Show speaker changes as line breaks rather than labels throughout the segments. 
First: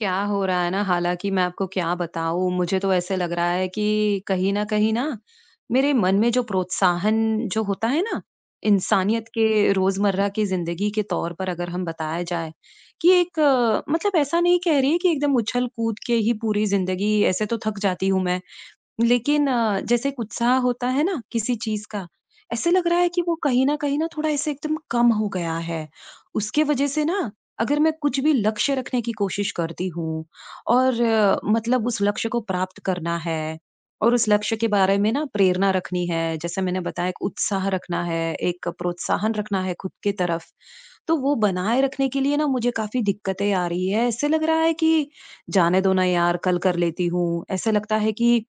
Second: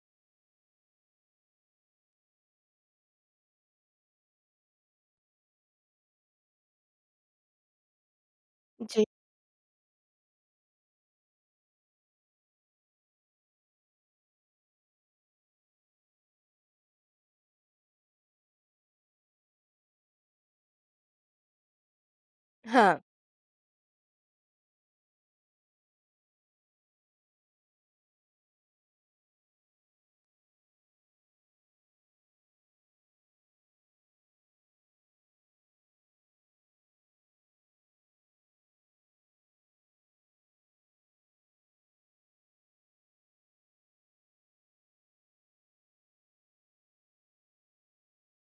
क्या हो रहा है ना, हालाँकि मैं आपको क्या बताऊँ मुझे तो ऐसा लग रहा है कि कहीं न कहीं न मेरे मन में जो प्रोत्साहन जो होता है ना,
जी।
इंसानियत के रोज़मर्रा की ज़िंदगी के तौर पर, अगर हम बताया जाए कि एक मतलब ऐसा नहीं कह रही है कि एकदम उछल-कूद के ही पूरी ज़िंदगी ऐसे तो थक जाती हूँ मैं। लेकिन अ, जैसे एक उत्साह होता है ना, किसी चीज़ का, ऐसे लग रहा
हाँ।
है कि वो कहीं न कहीं न थोड़ा ऐसे एकदम कम हो गया है। उसके वज़ह से न, अगर मैं कुछ भी लक्ष्य रखने की कोशिश करती हूँ और मतलब उस लक्ष्य को प्राप्त करना है और उस लक्ष्य के बारे में न प्रेरणा रखनी है। जैसे मैंने बताया, एक उत्साह रखना है, एक प्रोत्साहन रखना है ख़ुद की तरफ। तो वो बनाए रखने के लिए न मुझे काफ़ी दिक्कतें आ रही हैं, ऐसे लग रहा है कि जाने दो न यार, कल कर लेती हूँ। ऐसे लगता है कि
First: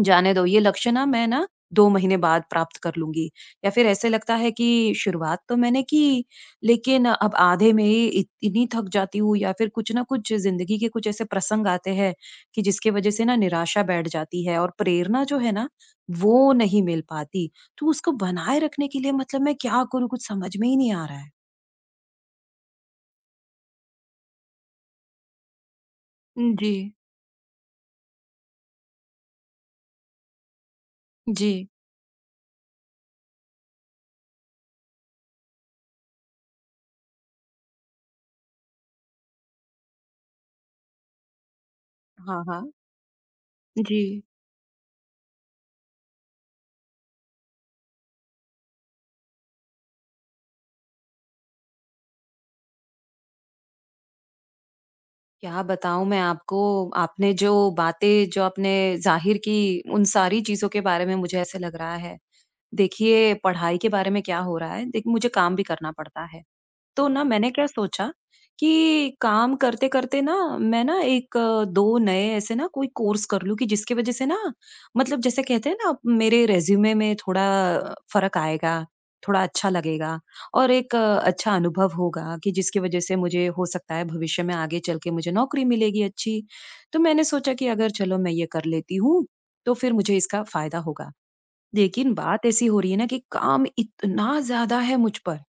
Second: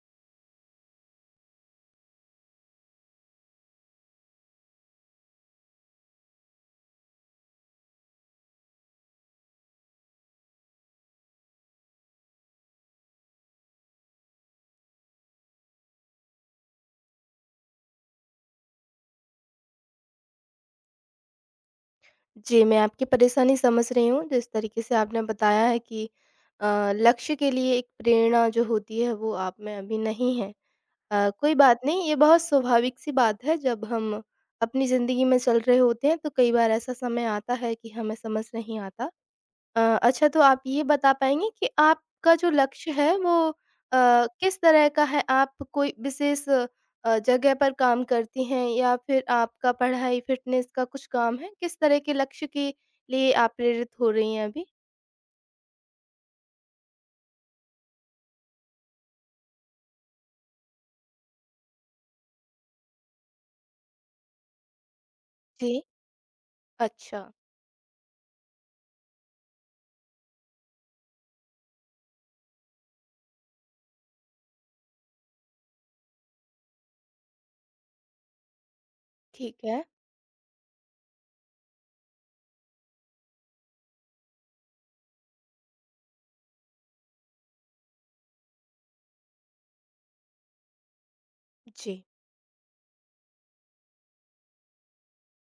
जाने दो ये लक्ष्य न, मैं ना 2 महीने बाद प्राप्त कर लूँगी या फ़िर ऐसे लगता है कि शुरुआत तो मैंने की लेकिन अब आधे में इ इतनी थक जाती हूँ। या फ़िर कुछ न कुछ ज़िंदगी के कुछ ऐसे प्रसंग आते हैं कि जिसकी वज़ह से न निराशा बैठ जाती है और प्रेरणा जो है ना, वो नहीं मिल पाती। तो उसको बनाए रखने के लिए मतलब मैं क्या करूँ? कुछ समझ में ही नहीं आ रहा है।
जी, मैं आपकी परेशानी समझ रही हूँ। जिस तरीक़े से आपने बताया है कि
जी।
अ, लक्ष्य के लिए एक प्रेरणा जो होती है वो आप में अभी नहीं है। अ, कोई
जी।
बात नहीं, ये बहुत स्वाभाविक सी बात है। जब हम अपनी ज़िन्दगी में चल रहे होते हैं तो कई बार ऐसा समय आता है कि हमें समझ नहीं आता। अ, अच्छा तो आप ये बता पाएँगे कि आपका
हाँ,
जो
हाँ।
लक्ष्य है वो
जी।
अ, किस तरह का है? आप कोई विशेष जगह पर काम करती हैं? या फिर आपका पढ़ाई फ़िटनेस का कुछ काम है? किस तरह के लक्ष्य के लिए आप प्रेरित हो रही हैं अभी?
क्या बताऊँ मैं आपको, आपने जो बातें जो आपने ज़ाहिर की उन सारी चीज़ों के बारे में मुझे ऐसा लग रहा है। देखिए पढ़ाई के बारे में क्या हो रहा है देखिए मुझे काम भी
जी।
करना पड़ता है। तो ना
अच्छा।
मैंने क्या सोचा कि काम करते करते ना मैं ना 1-2 नए ऐसे ना कोई कोर्स कर लूँ कि जिसकी वज़ह से ना मतलब जैसे कहते हैं ना मेरे रिज़्यूमे में थोड़ा फ़र्क आएगा, थोड़ा
ठीक
अच्छा
है।
लगेगा और एक अच्छा अनुभव होगा कि जिसकी वज़ह से मुझे हो सकता है भविष्य में आगे चल के मुझे नौकरी मिलेगी अच्छी। तो मैंने सोचा कि अगर चलो मैं ये कर लेती हूँ तो फिर मुझे इसका फ़ायदा होगा।
जी।
लेकिन बात ऐसी हो रही है ना कि काम इतना ज़्यादा है मुझ पर।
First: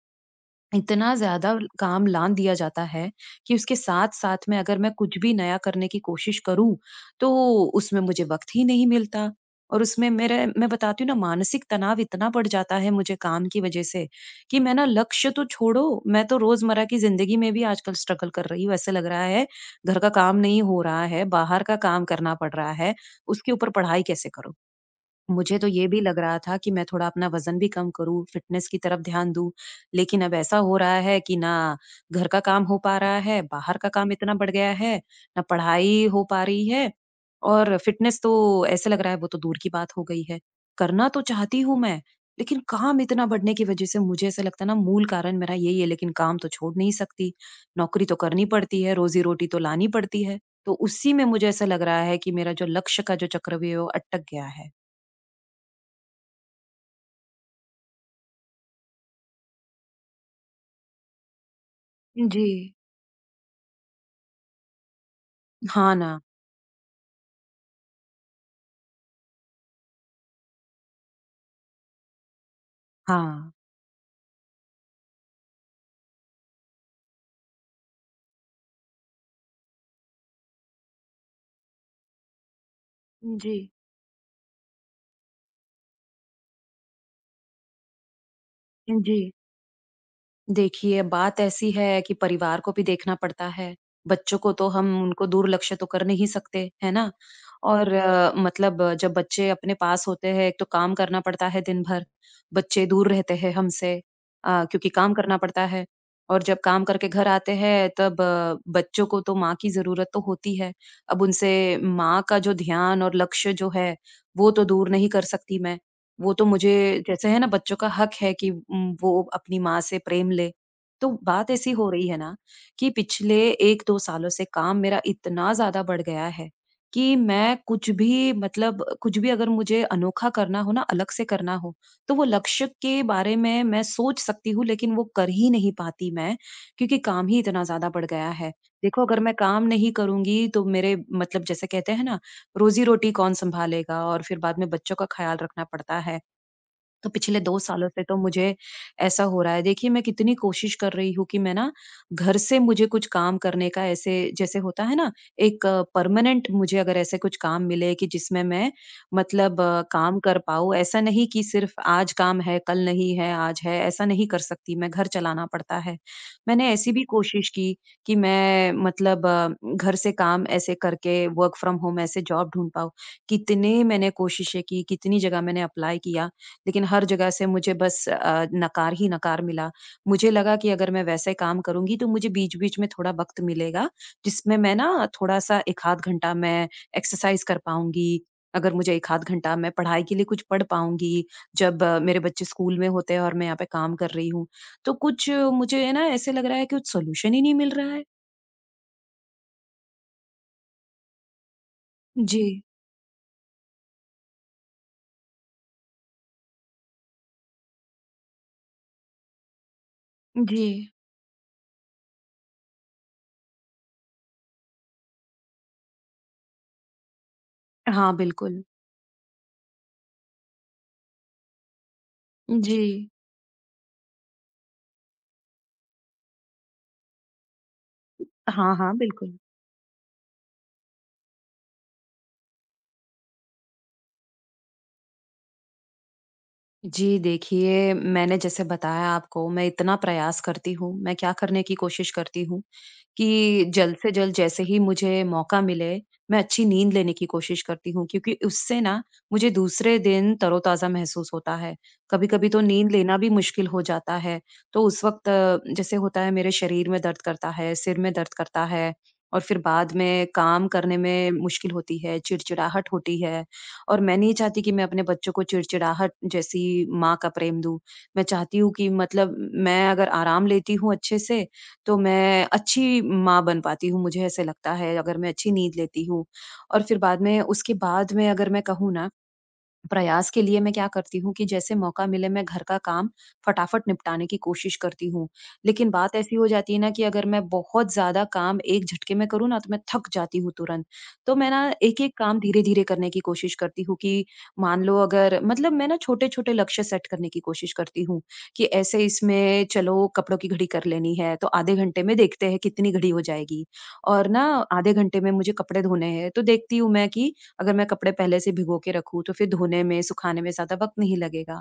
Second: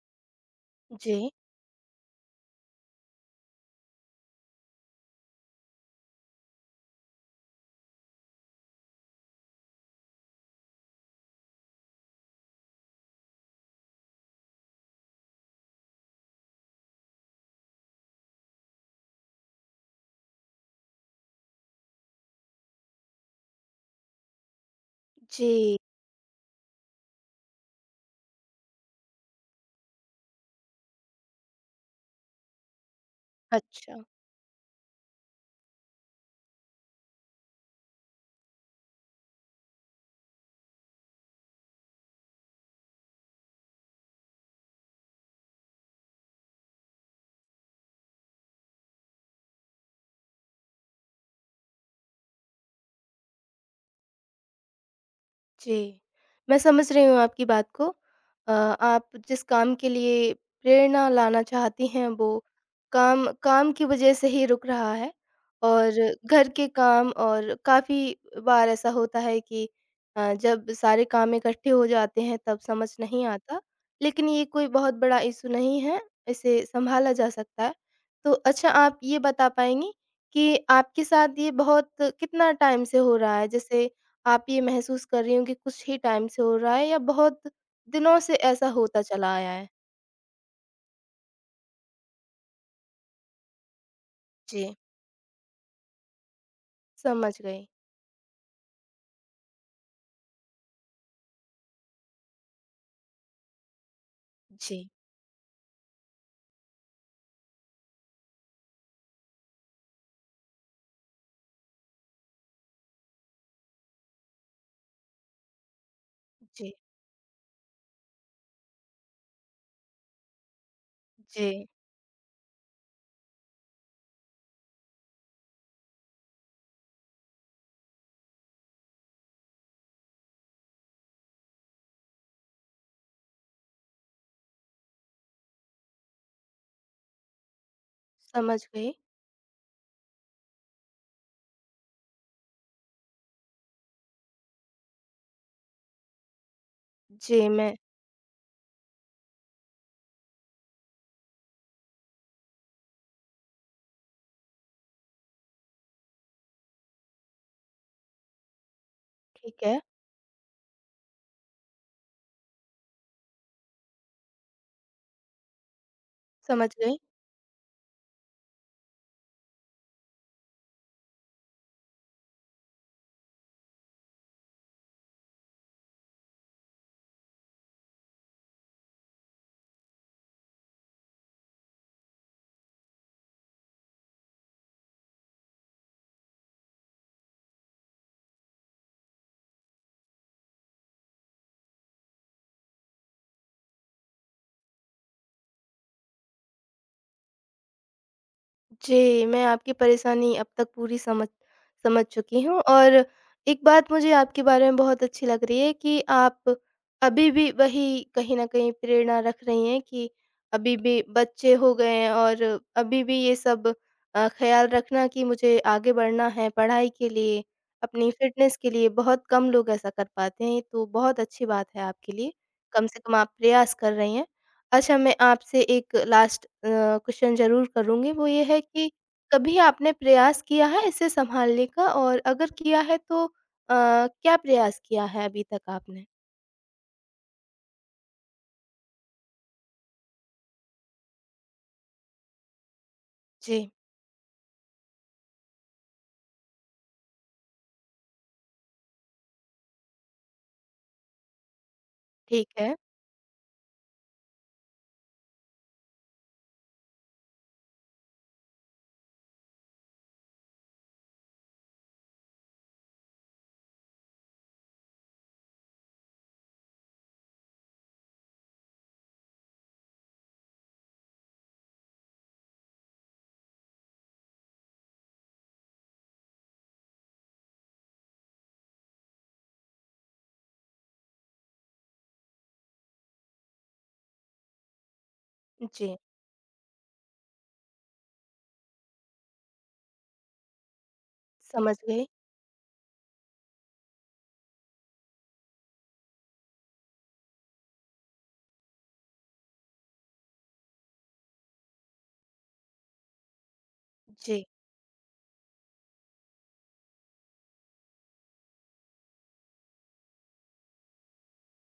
इतना
जी।
ज़्यादा काम लांद दिया जाता है कि उसके साथ-साथ में अगर मैं कुछ भी नया करने की कोशिश करूँ तो उसमें मुझे वक़्त ही नहीं मिलता। और उसमें मेरे मैं बताती हूँ ना मानसिक तनाव इतना बढ़ जाता है मुझे काम की वज़ह से कि मैं ना लक्ष्य तो छोड़ो मैं तो रोज़मर्रा की ज़िन्दगी में भी आजकल स्ट्रगल कर रही हूँ। ऐसा लग रहा है घर का काम नहीं हो रहा है, बाहर का काम करना पड़ रहा है, उसके ऊपर पढ़ाई कैसे करूँ। मुझे तो
जी।
ये भी लग रहा था कि मैं थोड़ा अपना वज़न भी कम करूँ, फ़िटनेस की तरफ ध्यान दूँ, लेकिन अब ऐसा हो रहा है कि ना घर का काम हो पा रहा है बाहर का
अच्छा।
काम इतना बढ़ गया है, ना पढ़ाई हो पा रही है और फ़िटनेस तो ऐसे लग रहा है वो तो दूर की बात हो गई है। करना तो चाहती हूँ मैं लेकिन काम इतना बढ़ने की वज़ह से मुझे ऐसे लगता है ना मूल कारण मेरा यही है लेकिन काम तो छोड़ नहीं सकती। नौकरी तो करनी पड़ती है, रोज़ी रोटी तो लानी पड़ती है। तो उसी में मुझे ऐसा लग रहा है कि मेरा जो लक्ष्य का जो चक्रव्यूह अटक गया है।
जी, मैं समझ रही हूँ आपकी बात को। अ, आप जिस काम के लिए प्रेरणा लाना चाहती हैं वो
जी।
काम काम की वज़ह से ही रुक रहा है। और
हाँ ना।
घर के काम और काफ़ी बार ऐसा होता है कि अ, जब सारे काम इकट्ठे हो जाते हैं तब समझ नहीं
हाँ।
आता, लेकिन ये कोई बहुत बड़ा इश्यू नहीं है इसे सँभाला जा सकता है। तो अच्छा आप ये बता पाएँगी कि आपके साथ ये बहुत कितना टाइम से हो रहा
उ,
है
जी।
जैसे आप ये महसूस कर रही हो कि कुछ ही टाइम से हो रहा है या बहुत दिनों से ऐसा
अ,
होता
जी।
चला आया है?
देखिए बात ऐसी है कि परिवार को भी देखना पड़ता है, बच्चों को तो
जी।
हम उनको दुर्लक्ष्य तो कर नहीं सकते, है ना?
समझ गई।
और मतलब जब बच्चे अपने पास होते हैं तो काम करना पड़ता है दिन-भर, बच्चे दूर रहते हैं हम से अ,
जी।
क्योंकि काम करना पड़ता है, और जब काम करके घर आते हैं तब बच्चों को तो माँ की ज़रूरत तो होती है। अब उनसे माँ का जो ध्यान और लक्ष्य जो है वो तो दूर नहीं कर सकती मैं, वो तो
जी।
मुझे जैसे है ना, बच्चों का हक है कि उम, वो अपनी माँ से प्रेम लें। तो बात
जी।
ऐसी हो रही है न कि पिछले 1-2 सालों से काम मेरा इतना ज़्यादा बढ़ गया है कि मैं कुछ भी मतलब कुछ भी अगर मुझे अनोखा करना हो ना अलग से करना हो, तो वो लक्ष्य के बारे में मैं सोच सकती हूँ लेकिन वो कर ही नहीं पाती मैं क्योंकि काम ही इतना ज़्यादा बढ़ गया है,
समझ गई।
देखो अगर मैं काम नहीं करूँगी तो मेरे मतलब जैसे कहते हैं ना, रोज़ी-रोटी कौन सँभालेगा? और फिर बाद में बच्चों का ख़्याल रखना पड़ता है। तो पिछले
जी,
2
मैं
सालों से तो मुझे ऐसा हो रहा है, देखिए मैं कितनी कोशिश कर रही हूँ कि मैं ना घर से मुझे कुछ काम करने का ऐसे जैसे होता है न एक परमानेंट मुझे अगर ऐसे कुछ काम मिले कि जिसमें मैं मतलब
ठीक है।
काम कर पाऊँ ऐसा नहीं कि सिर्फ आज काम है, कल नहीं है, आज है, ऐसा नहीं कर सकती मैं घर चलाना पड़ता है। मैंने
समझ
ऐसी
गयी।
भी कोशिश की कि मैं मतलब घर से काम ऐसे करके वर्क फ्रॉम होम ऐसे जॉब ढूँढ पाऊँ, कितने मैंने कोशिशें की, कितनी जगह मैंने अप्लाई किया, लेकिन हर जगह से मुझे बस अ, नकार ही नकार मिला। मुझे लगा कि अगर मैं वैसे काम करूँगी तो मुझे बीच-बीच में थोड़ा वक्त मिलेगा जिसमें मैं न थोड़ा-सा 1 आध घंटा मैं एक्सरसाइज कर पाऊँगी, अगर मुझे 1 आध घंटा मैं पढ़ाई के लिए कुछ पढ़ पाऊँगी जब मेरे बच्चे स्कूल में होते हैं और मैं यहाँ पे काम कर रही हूँ। तो कुछ मुझे है ना, ऐसे लग रहा है कि कुछ सॉल्यूशन ही नहीं मिल रहा है।
जी, मैं आपकी परेशानी अब तक पूरी समझ समझ चुकी हूँ।
जी।
और एक बात मुझे आपके बारे में बहुत अच्छी लग रही है कि आप अभी भी वही कहीं न कहीं प्रेरणा रख रही हैं कि अभी
जी।
भी बच्चे हो गए हैं और अभी भी ये सब अ, ख्याल रखना कि मुझे आगे बढ़ना है पढ़ाई के लिए, अपनी
हाँ,
फ़िटनेस
बिल्कुल।
के लिए। बहुत कम लोग ऐसा कर पाते हैं, तो बहुत अच्छी बात है आपके लिए, कम से
जी।
कम आप प्रयास कर रही हैं। अच्छा, मैं आपसे एक लास्ट अ, क्वेश्चन ज़रूर करुँगी। वो ये है
हाँ,
कि
हाँ, बिल्कुल।
कभी आपने प्रयास किया है इसे सँभालने का, और अगर किया है तो अ, क्या प्रयास किया है अभी तक आपने?
जी, देखिए, मैंने जैसे बताया आपको, मैं इतना प्रयास करती हूँ। मैं क्या करने की कोशिश करती हूँ कि
जी।
जल्द से जल्द जैसे ही मुझे मौका मिले, मैं अच्छी नींद लेने की कोशिश करती हूँ क्योंकि उससे ना मुझे दूसरे दिन तरोताज़ा महसूस होता है।
ठीक
कभी-कभी तो
है।
नींद लेना भी मुश्किल हो जाता है, तो उस वक़्त जैसे होता है मेरे शरीर में दर्द करता है, सिर में दर्द करता है, और फिर बाद में काम करने में मुश्किल होती है, चिड़चिड़ाहट होती है। और मैं नहीं चाहती कि मैं अपने बच्चों को चिड़चिड़ाहट जैसी माँ का प्रेम दूँ। मैं चाहती हूँ कि मतलब मैं अगर आराम लेती हूँ अच्छे से, तो मैं अच्छी माँ बन पाती हूँ, मुझे ऐसे लगता है, अगर मैं अच्छी नींद लेती हूँ। और फिर बाद में उसके बाद में अगर मैं कहूँ ना, प्रयास के लिए मैं क्या करती हूँ कि जैसे मौका मिले, मैं घर का काम फ़टाफ़ट निपटाने की कोशिश करती हूँ। लेकिन
जी।
बात ऐसी हो जाती है ना कि अगर मैं बहुत ज़्यादा काम एक झटके में करूँ ना, तो मैं थक जाती हूँ तुरंत। तो मैं ना
समझ गई।
एक-एक काम धीरे-धीरे करने की कोशिश करती हूँ कि मान लो अगर मतलब मैं ना छोटे-छोटे लक्ष्य सेट करने की कोशिश करती हूँ कि ऐसे इसमें चलो कपड़ों की घड़ी कर लेनी है, तो आधे घंटे में देखते हैं कितनी घड़ी हो जाएगी। और ना
जी।
आधे घंटे में मुझे कपड़े धोने हैं, तो देखती हूँ मैं कि अगर मैं कपड़े पहले से भिंगो के रखूँ, तो फिर धोने में, सुखाने में ज़्यादा वक्त नहीं लगेगा।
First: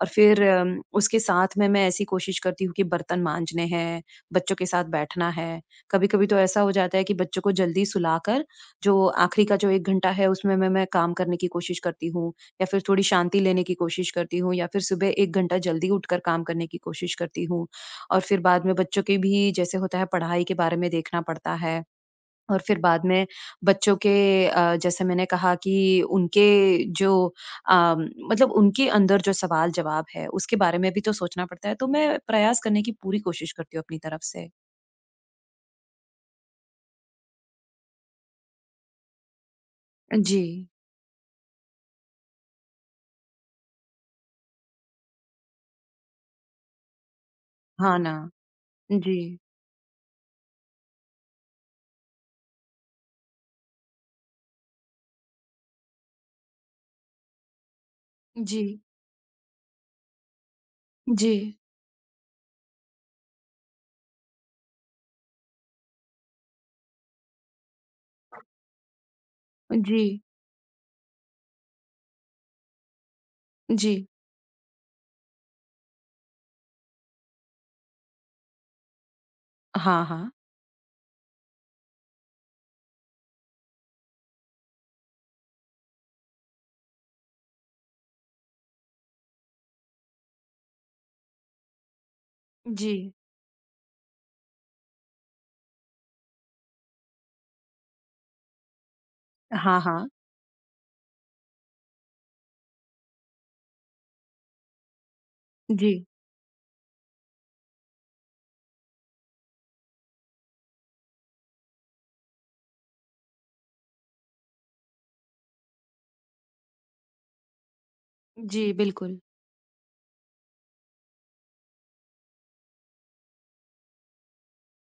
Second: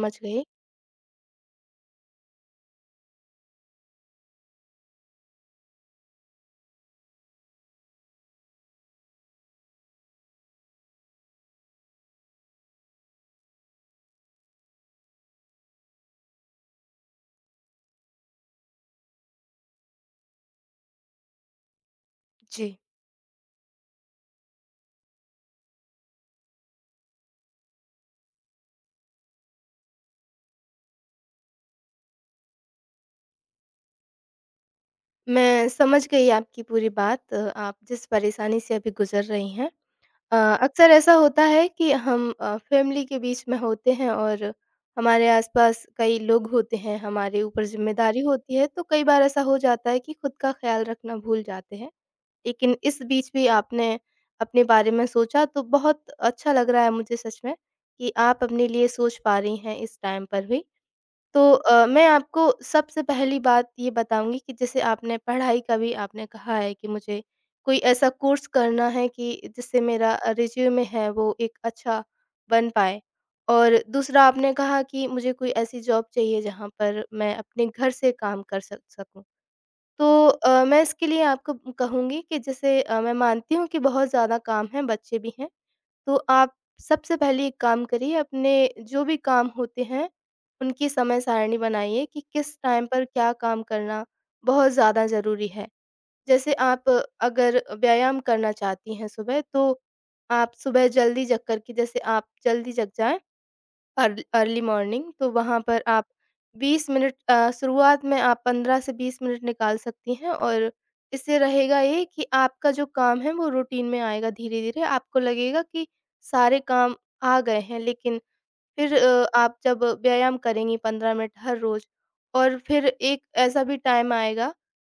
और फिर
गई।
अम उसके साथ में मैं ऐसी कोशिश करती हूँ कि बर्तन माँजने हैं, बच्चों के साथ बैठना है। कभी-कभी तो ऐसा हो जाता है कि बच्चों को जल्दी सुलाकर, जो आखिरी का जो 1 घंटा है, उसमें मैं मैं काम करने की कोशिश करती हूँ, या फिर थोड़ी शांति लेने की कोशिश करती हूँ, या फिर सुबह 1 घंटा जल्दी उठकर काम करने की कोशिश करती हूँ। और फिर बाद में बच्चों के भी जैसे होता है पढ़ाई के बारे में देखना पड़ता है। और
जी।
फिर बाद में बच्चों के अ, जैसे मैंने कहा कि उनके जो अ, मतलब उनके अंदर जो सवाल-जवाब हैं उसके बारे में भी तो सोचना पड़ता है। तो मैं प्रयास करने की पूरी कोशिश करती हूँ अपनी तरफ से।
मैं समझ गई आपकी पूरी बात अ, आप जिस परेशानी से अभी गुज़र रही हैं।
अ,
अ,
जी
अक्सर ऐसा होता है कि हम अ, फ़ैमिली के बीच में होते हैं और हमारे आस-पास कई लोग होते हैं, हमारे ऊपर
हाँ ना,
ज़िम्मेदारी होती है तो कई बार
जी।
ऐसा हो जाता है कि ख़ुद का ख़्याल रखना भूल जाते हैं। लेकिन इस बीच भी आपने अपने बारे में सोचा तो बहुत अच्छा लग रहा है मुझे सच में कि आप अपने
जी।
लिए सोच पा रही हैं इस टाइम पर भी। तो
जी।
अ, मैं आपको सबसे पहली बात ये बताऊँगी कि जैसे आपने पढ़ाई का भी आपने कहा है कि मुझे कोई ऐसा कोर्स करना है कि
अ,
जिससे मेरा
जी।
रिज़्यूम है वो एक अच्छा बन पाए। और
जी।
दूसरा आपने कहा कि मुझे कोई ऐसी जॉब चाहिए जहाँ पर मैं अपने घर से काम कर सक सकूँ।
हाँ,
तो
हाँ।
अ, मैं इसके लिए आपको कहूँगी कि जैसे अ, मैं मानती हूँ कि बहुत ज़्यादा काम है, बच्चे भी हैं। तो आप सबसे पहले एक काम करिए अपने जो भी काम होते हैं उनकी समय सारिणी बनाइए कि किस टाइम पर
जी।
क्या काम करना बहुत ज़्यादा ज़रूरी है। जैसे आप अगर व्यायाम करना चाहती हैं सुबह तो
हाँ, हाँ।
आप सुबह जल्दी जग करके जैसे आप जल्दी जग जाएँ अर अर्ली मॉर्निंग तो वहाँ पर आप
जी।
20 मिनट अ, शुरुआत में आप 15 से 20 मिनट निकाल सकती हैं और इससे रहेगा ये कि आपका जो काम है वो रूटीन में आएगा धीरे-धीरे। आपको लगेगा कि सारे काम आ गए हैं लेकिन
जी,
फिर
बिल्कुल।
अ, आप जब व्यायाम करेंगी 15 मिनट हर रोज़ और फिर एक ऐसा भी टाइम आएगा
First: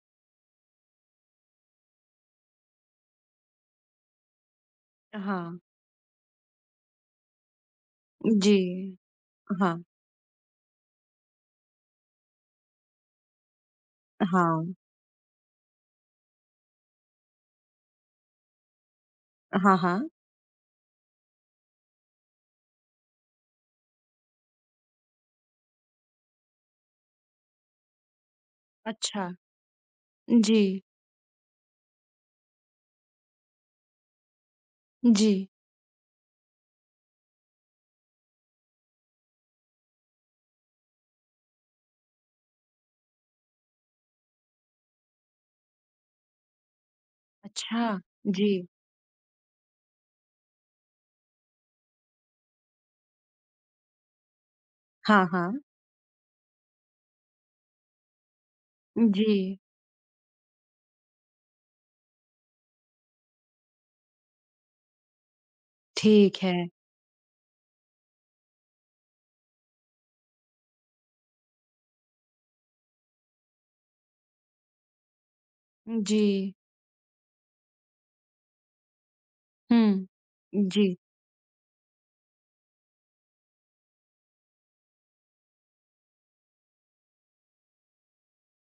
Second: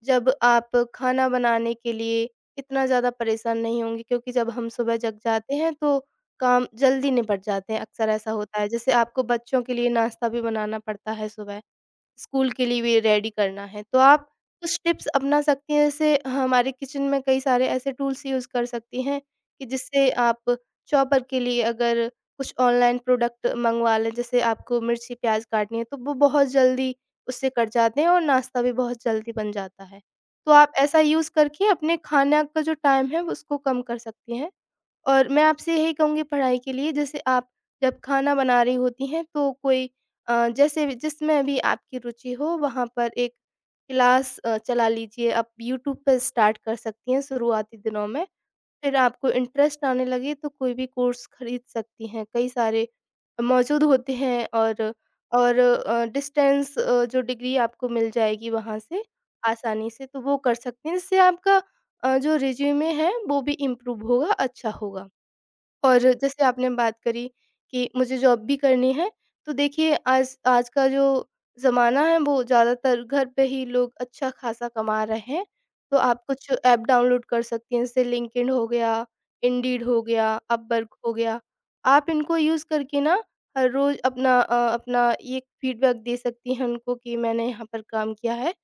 जब आप खाना बनाने के लिए इतना ज़्यादा परेशान नहीं होंगे क्योंकि जब हम सुबह जग जाते
हाँ।
हैं तो काम जल्दी निपट जाते हैं, अक्सर ऐसा होता है। जैसे
जी।
आपको बच्चों के
हाँ।
लिए नाश्ता भी बनाना पड़ता है सुबह, स्कूल के लिए भी रेडी करना है। तो आप
हाँ।
कुछ टिप्स अपना सकती हैं जैसे हमारे किचन में कई सारे ऐसे टूल्स यूज़ कर सकती हैं कि
हाँ,
जिससे
हाँ।
आप चॉपर के लिए अगर कुछ ऑनलाइन प्रोडक्ट मँगवा लें जैसे आपको मिर्ची प्याज काटनी है तो वो बहुत जल्दी उससे कट जाते हैं और नाश्ता भी बहुत
अच्छा।
जल्दी बन जाता है। तो आप
जी।
ऐसा यूज़ करके अपने खाने का जो टाइम है उसको कम कर सकती हैं। और मैं
जी।
आपसे यही कहूँगी पढ़ाई के लिए जैसे आप जब खाना बना रही होती हैं तो कोई अ, जैसे जिसमें भी आपकी रुचि हो वहाँ पर 1 क्लास अ, चला लीजिए, आप यूट्यूब पर स्टार्ट कर सकती हैं शुरुआती
अच्छा,
दिनों में।
जी।
फिर आपको इंटरेस्ट आने लगे तो कोई भी कोर्स खरीद सकती हैं, कई सारे मौजूद होते हैं और
हाँ,
और
हाँ।
अ, डिस्टेंस अ, जो डिग्री आपको मिल जाएगी वहाँ से
उ जी।
आसानी से। तो वो कर सकते हैं, जिससे आपका अ, जो रिज़्यूमे है, वो भी इम्प्रूव होगा, अच्छा होगा। और
ठीक
जैसे
है।
आपने बात करी कि मुझे जॉब भी करनी है तो देखिए आज आज का जो ज़माना है वो ज़्यादातर घर पे ही लोग अच्छा ख़ासा कमा रहे हैं। तो
उ
आप कुछ
जी।
ऐप डाउनलोड कर सकती हैं जैसे लिंक्डइन हो गया, इंडीड हो
हुँ।
गया, अपवर्क
जी।
हो गया। आप इनको यूज़ करके न हर रोज़ अपना अ, अपना ये फ़ीडबैक दे सकती हैं उनको कि मैंने यहाँ पर काम किया है।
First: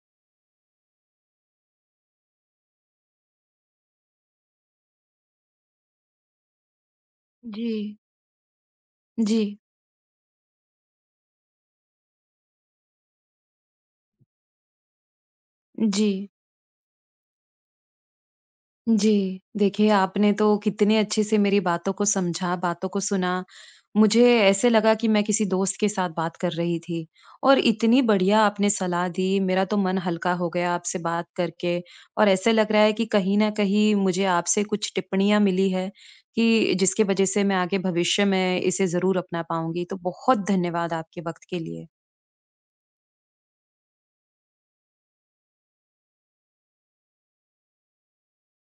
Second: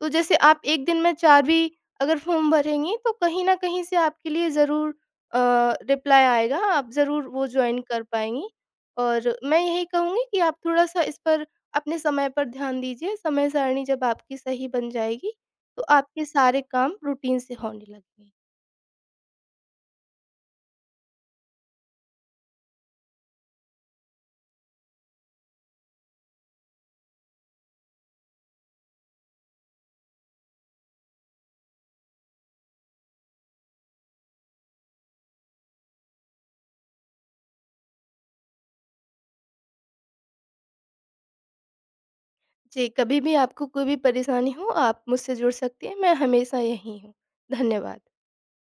तो जैसे आप 1 दिन में 4 भी अगर फ़ॉर्म भरेंगी तो कहीं न कहीं से आपके लिए ज़रूर अ, रिप्लाई आएगा। आप ज़रूर वो जॉइन
जी।
कर पाएँगी। और
जी।
मैं यही कहूँगी कि आप थोड़ा-सा इस पर, अपने समय पर ध्यान दीजिए। समय सारिणी जब आपकी सही बन जाएगी तो आपके
जी।
सारे काम रूटीन से होने लगेगी।
जी। देखिए, आपने तो कितने अच्छे से मेरी बातों को समझा, बातों को सुना। मुझे ऐसे लगा कि मैं किसी दोस्त के साथ बात कर रही थी। और इतनी बढ़िया आपने सलाह दी मेरा तो मन हल्का हो गया आपसे बात करके। और ऐसा लग रहा है कि कहीं न कहीं मुझे आपसे कुछ टिप्पणियाँ मिली हैं कि जिसके वजह से मैं आगे भविष्य में इसे ज़रूर अपना पाऊँगी। तो बहुत धन्यवाद आपके वक़्त के लिए।
जी, कभी भी आपको कोई भी परेशानी हो आप मुझसे जुड़ सकती है। मैं हमेशा यही हूँ। धन्यवाद।